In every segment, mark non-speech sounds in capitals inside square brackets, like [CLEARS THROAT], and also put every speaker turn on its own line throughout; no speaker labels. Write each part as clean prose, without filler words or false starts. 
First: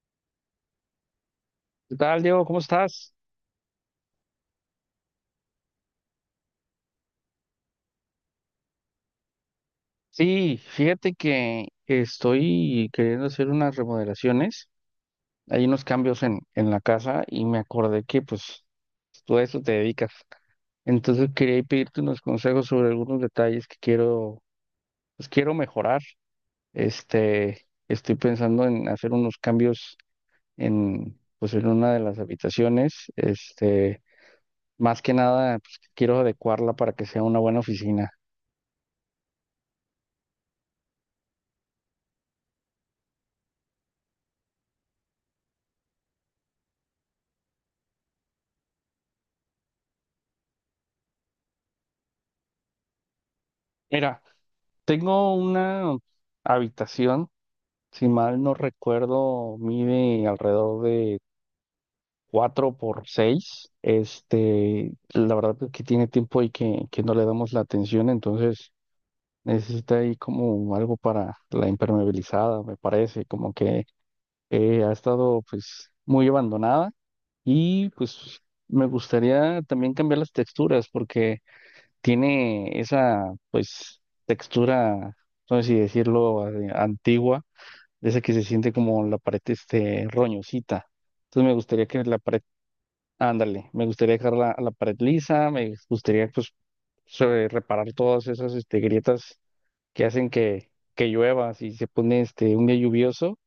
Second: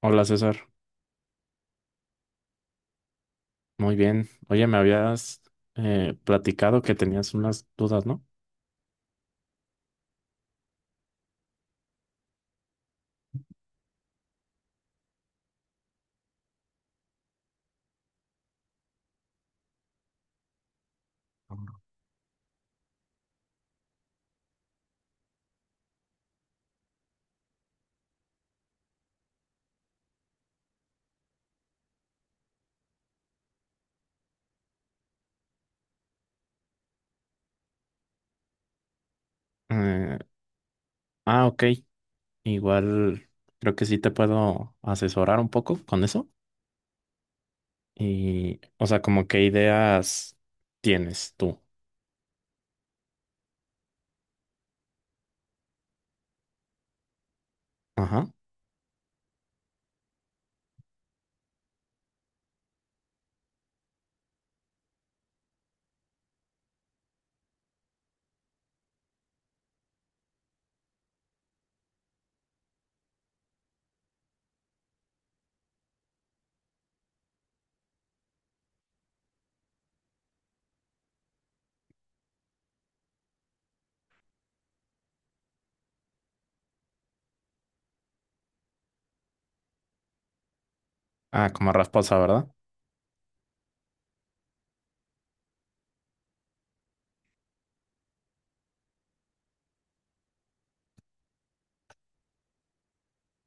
Hola César,
¿Qué tal, Diego? ¿Cómo estás?
muy bien. Oye, me habías platicado que tenías unas dudas, ¿no?
Sí, fíjate que estoy queriendo hacer unas remodelaciones. Hay unos cambios en la casa y me acordé que pues tú a eso te dedicas. Entonces quería pedirte unos consejos sobre algunos detalles que quiero, pues quiero mejorar. Estoy pensando en hacer unos cambios en, pues en una de las habitaciones. Este, más que nada, pues quiero adecuarla para que sea una buena oficina.
Eh, ok. Igual creo que sí te puedo asesorar un poco con eso. Y, o sea, como qué ideas tienes tú.
Mira. Tengo una habitación, si
Ajá.
mal no recuerdo, mide alrededor de 4 por 6. Este, la verdad es que tiene tiempo y que no le damos la atención, entonces necesita ahí como algo para la impermeabilizada, me parece, como que ha estado pues muy abandonada y pues me gustaría también cambiar las texturas porque tiene esa pues textura, no sé si decirlo, antigua, de esa que se siente como la pared este roñosita. Entonces
Ah,
me
como
gustaría que
rasposa,
la pared,
¿verdad?
ándale, me gustaría dejar la pared lisa, me gustaría pues reparar todas esas este, grietas que hacen que llueva si se pone este un día lluvioso.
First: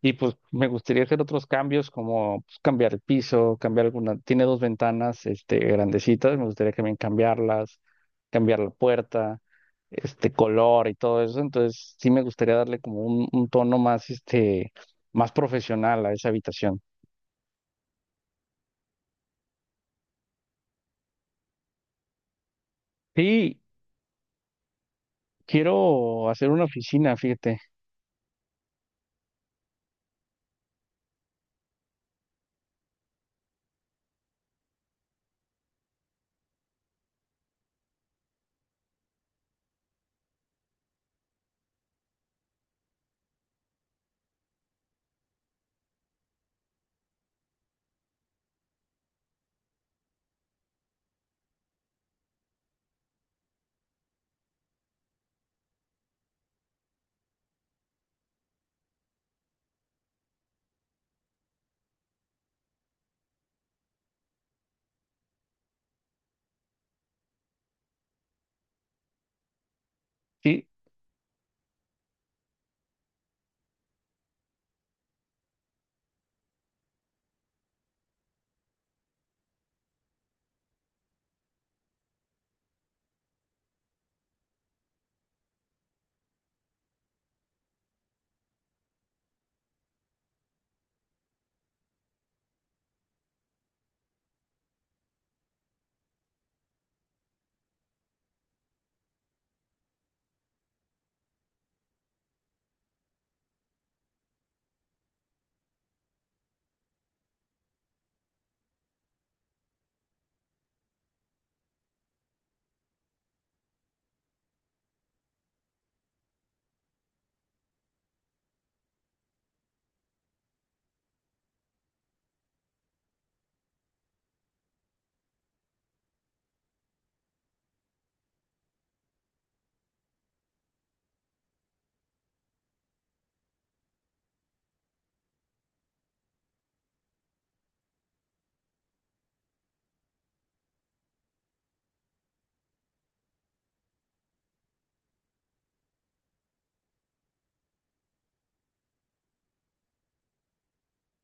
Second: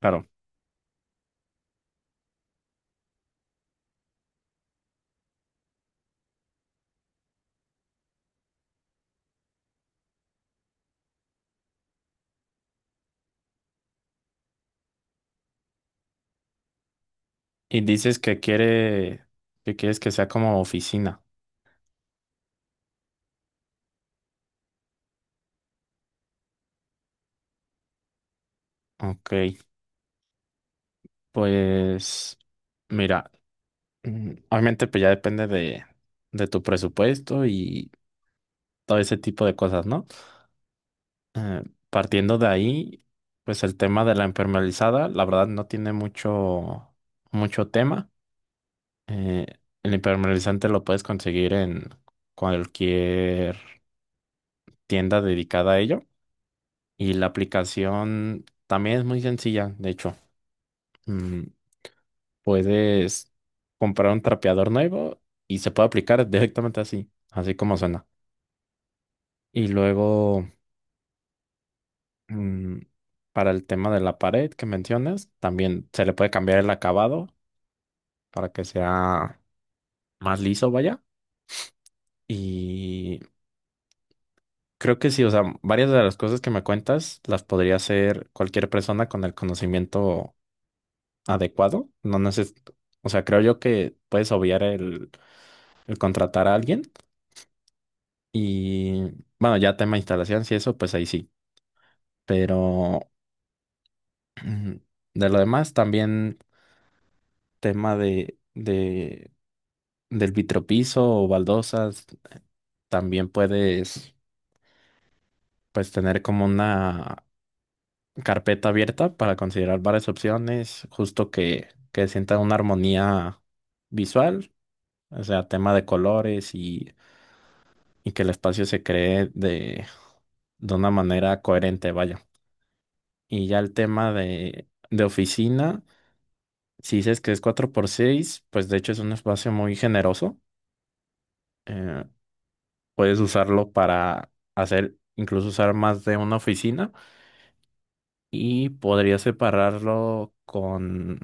Y pues me gustaría hacer otros cambios como pues, cambiar el piso, cambiar alguna, tiene dos ventanas este grandecitas, me gustaría también cambiarlas, cambiar la puerta, este color y todo eso. Entonces sí me gustaría darle como un tono más, este, más profesional a esa habitación.
Y que quieres que sea como oficina.
Sí, quiero hacer una oficina, fíjate.
Ok, pues mira, obviamente pues ya depende de tu presupuesto y todo ese tipo de cosas, ¿no? Eh, Partiendo de ahí, pues el tema de la impermeabilizada, la verdad no tiene mucho tema. Eh, el impermeabilizante lo puedes conseguir en cualquier tienda dedicada a ello. Y la aplicación también es muy sencilla, de hecho. Mm, Puedes comprar un trapeador nuevo y se puede aplicar directamente así, así como suena. Y luego...
Sí,
Mm, Para el tema de la pared que mencionas, también se le puede cambiar el acabado para que sea más liso, vaya. Y creo que sí, o sea, varias de las cosas que me cuentas las podría hacer cualquier persona con el conocimiento adecuado. No neces- O sea, creo yo que puedes obviar el contratar a alguien. Y bueno, ya tema instalación, si eso, pues ahí sí. Pero [CLEARS THROAT] de lo demás, también tema de del vitropiso o baldosas, también puedes pues tener como una carpeta abierta para considerar varias opciones, justo que sienta una armonía visual, o sea, tema de colores y que el espacio se cree de una manera coherente, vaya. Y ya el tema de oficina, si dices que es 4 por 6 pues de hecho es un espacio muy generoso. eh, Puedes usarlo para hacer, incluso usar más de una oficina. Y podría separarlo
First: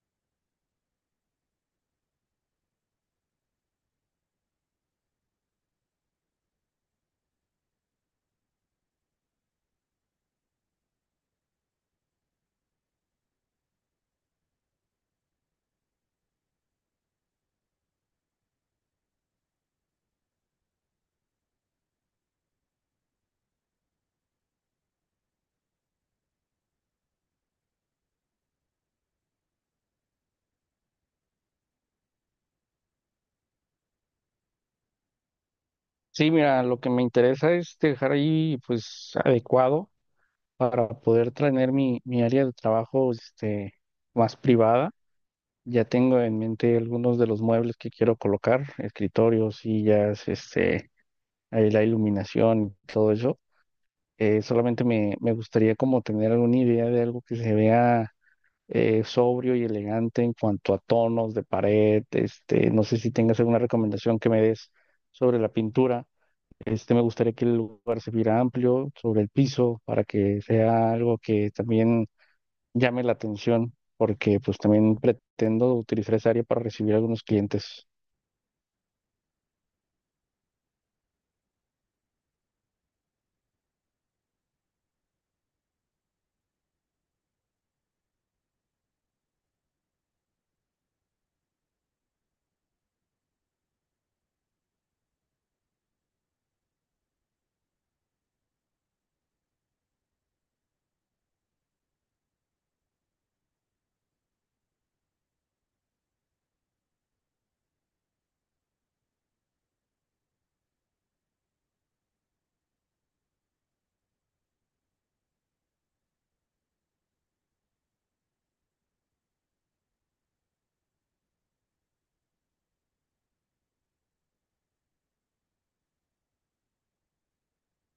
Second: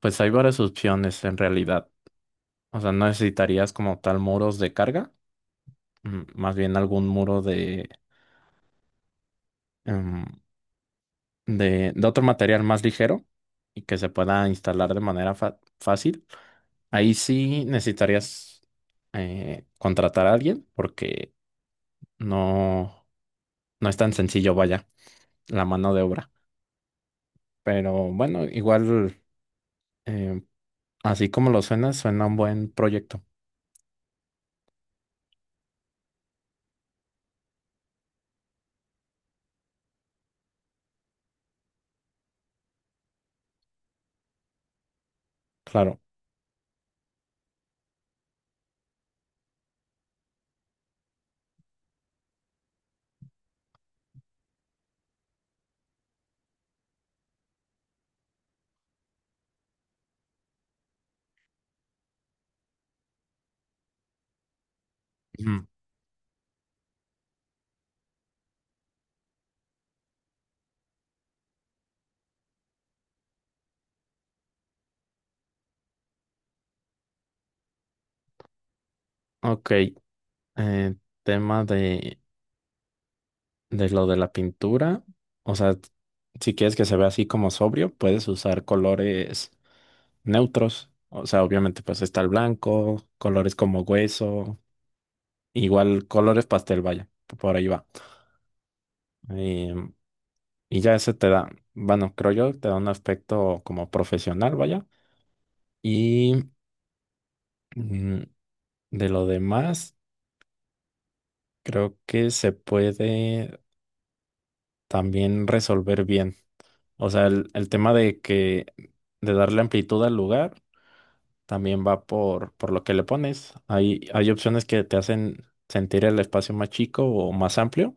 pues hay varias opciones en realidad. O sea, no necesitarías como tal muros de carga, más bien algún muro de, em, de otro material más ligero y que se pueda instalar de manera fácil. Ahí sí necesitarías contratar a alguien porque no, no es tan sencillo, vaya, la mano de obra. Pero bueno, igual, em, así como lo suena, suena un buen proyecto.
sí, mira, lo que me interesa es dejar ahí pues adecuado para poder tener mi área de trabajo este, más privada. Ya
Claro.
tengo en mente algunos de los muebles que quiero colocar, escritorios, sillas, este, ahí la iluminación, todo eso. Solamente me gustaría como tener alguna idea de algo que se vea sobrio y elegante en cuanto a tonos de pared. Este, no sé si tengas alguna recomendación que me des sobre la
Ujú.
pintura. Este, me gustaría que el lugar se viera amplio sobre el piso para que sea algo que también llame la atención, porque pues también pretendo utilizar esa área para recibir algunos clientes.
Ok, eh, tema de lo de la pintura. O sea, si quieres que se vea así como sobrio, puedes usar colores neutros. O sea, obviamente pues está el blanco, colores como hueso, igual colores pastel, vaya, por ahí va. Em, y ya ese bueno, creo yo, te da un aspecto como profesional, vaya. Y mm, de lo demás, creo que se puede también resolver bien. O sea, el tema de que de darle amplitud al lugar también va por lo que le pones. Hay opciones que te hacen sentir el espacio más chico o más amplio.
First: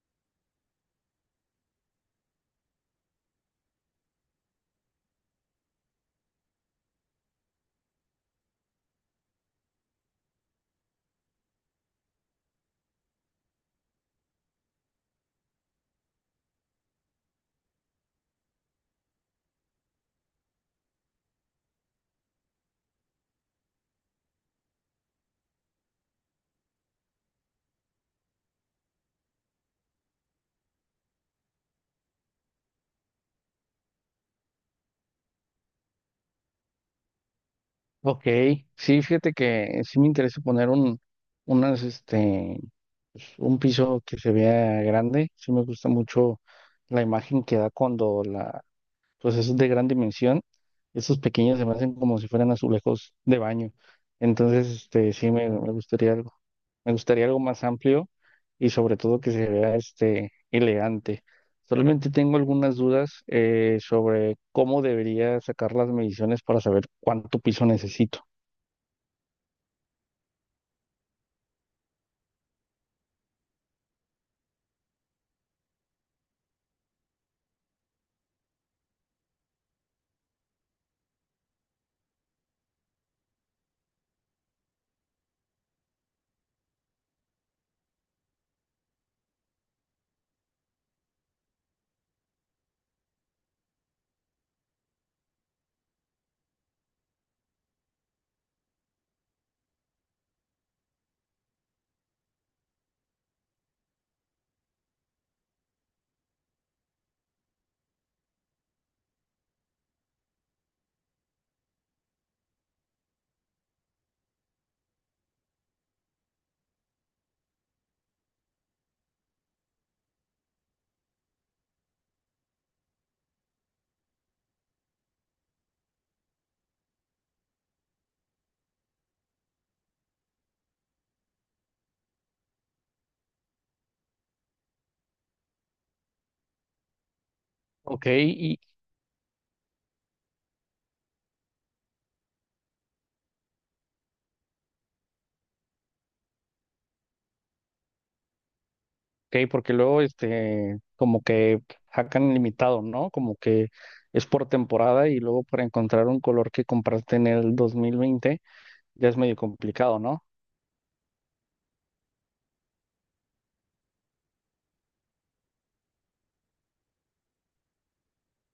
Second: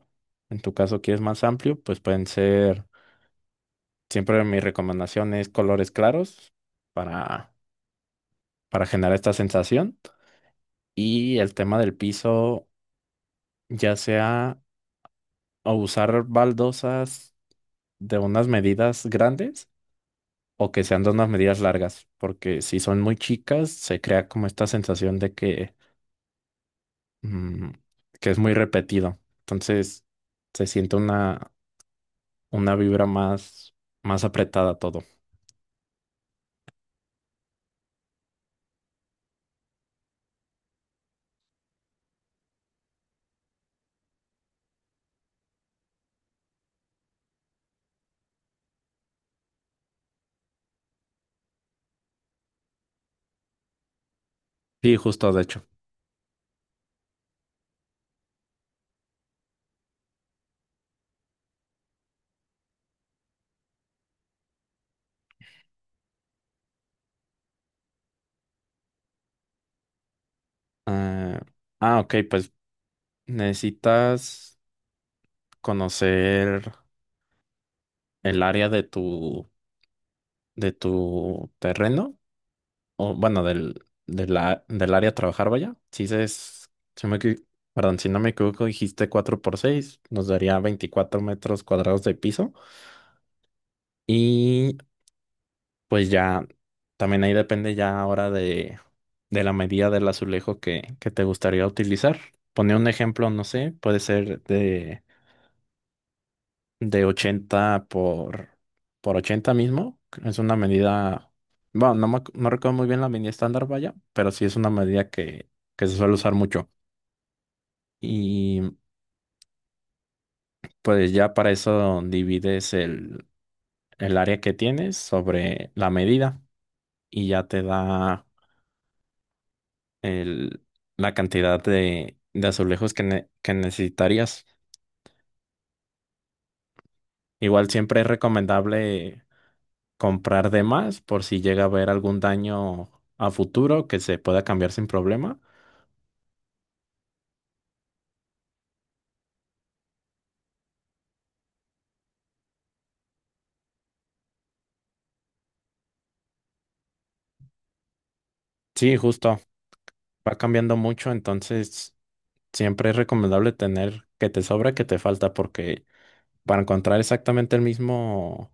En tu caso, quieres más amplio, pues pueden ser, siempre mi recomendación es colores claros para, para generar esta sensación. Y el tema del piso, ya sea o usar baldosas de unas medidas grandes o que sean de unas medidas largas, porque si son muy chicas, se crea como esta sensación de que, mm, que es muy repetido. Entonces, se siente una vibra más, más apretada todo.
Ok, sí, fíjate que sí me interesa poner un, unas, este, pues, un piso que se vea grande. Sí me gusta mucho la imagen que da cuando la, pues eso es de gran dimensión. Esos pequeños se me hacen como si fueran azulejos de baño. Entonces,
Sí,
este,
justo,
sí
de hecho.
me gustaría algo más amplio y sobre todo que se vea, este, elegante. Solamente tengo algunas dudas sobre cómo debería sacar las mediciones para saber cuánto piso necesito.
ah, ok, pues necesitas conocer el área de tu terreno. O bueno, del, del área a trabajar, vaya. Si se es, si me, equi- Perdón, si no me equivoco, dijiste 4 por 6 nos daría 24 metros cuadrados de piso. Y pues ya, también ahí depende ya ahora de la medida del azulejo que te gustaría utilizar. Pone un ejemplo, no sé, puede ser de 80 por 80 mismo. Es una medida, bueno, no, no recuerdo muy bien la medida estándar, vaya, pero sí es una medida que se suele usar mucho. Y pues ya para eso divides el área que tienes sobre la medida y ya te da el, la cantidad de azulejos que, que necesitarías. Igual siempre
Ok,
es
y
recomendable comprar de más por si llega a haber algún daño a futuro que se pueda cambiar sin problema.
ok, porque luego este como que hacan limitado, ¿no? Como que es por temporada y luego para encontrar un color que compraste en el 2020,
Sí,
ya es medio
justo,
complicado, ¿no?
va cambiando mucho, entonces siempre es recomendable tener que te sobra, que te falta, porque para encontrar exactamente el mismo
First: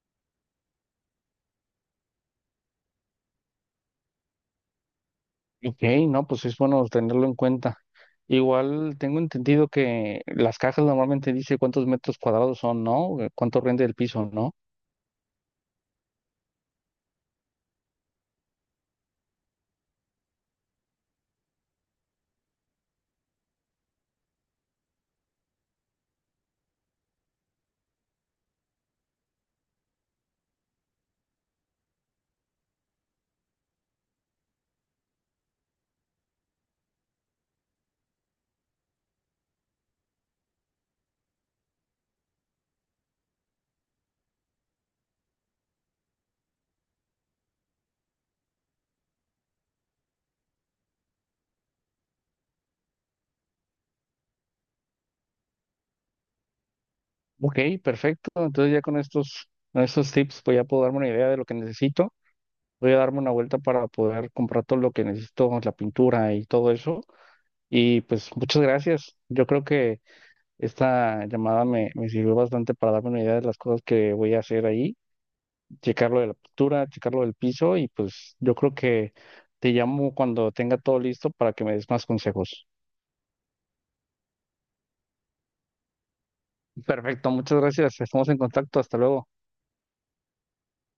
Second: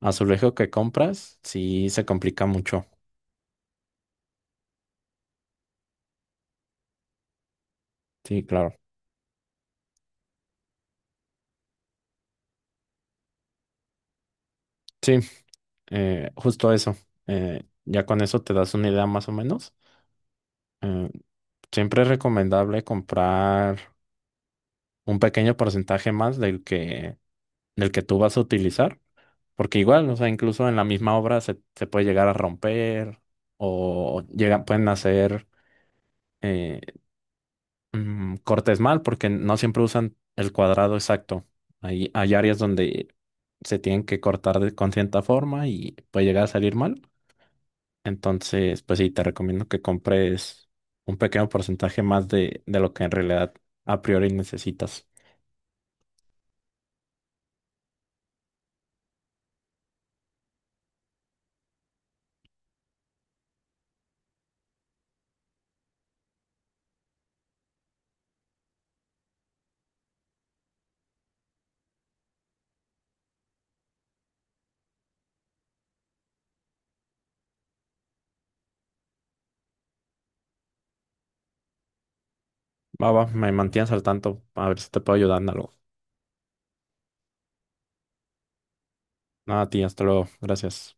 azulejo que compras, sí se complica mucho.
Ok, no, pues es bueno tenerlo en cuenta.
Sí, claro.
Igual tengo entendido que las cajas normalmente dice cuántos metros cuadrados son, ¿no? ¿Cuánto rinde el piso, ¿no?
Sí, justo eso. Ya con eso te das una idea más o menos. Eh, Siempre es recomendable comprar un pequeño porcentaje más del que tú vas a utilizar, porque igual, o sea, incluso en la misma obra se puede llegar a romper o llegan, pueden hacer eh, cortes mal porque no siempre usan el cuadrado exacto. Hay áreas donde se tienen que con cierta forma y puede llegar a salir mal. Entonces, pues sí, te recomiendo que compres un pequeño porcentaje más de lo que en realidad a priori necesitas.
Ok, perfecto. Entonces ya con estos tips pues ya puedo darme una idea de lo que necesito. Voy a darme una vuelta para poder comprar todo lo que necesito, la pintura y todo eso. Y pues muchas gracias. Yo creo que esta llamada me sirvió bastante para darme una idea de las cosas que voy a hacer ahí, checar lo de la pintura, checar lo del piso y pues yo creo que te llamo cuando tenga todo listo para que me des más consejos.
Va, va, me mantienes al tanto, a ver si te puedo ayudar en algo.
Perfecto, muchas gracias. Estamos en contacto. Hasta luego.
Nada, a ti, hasta luego. Gracias.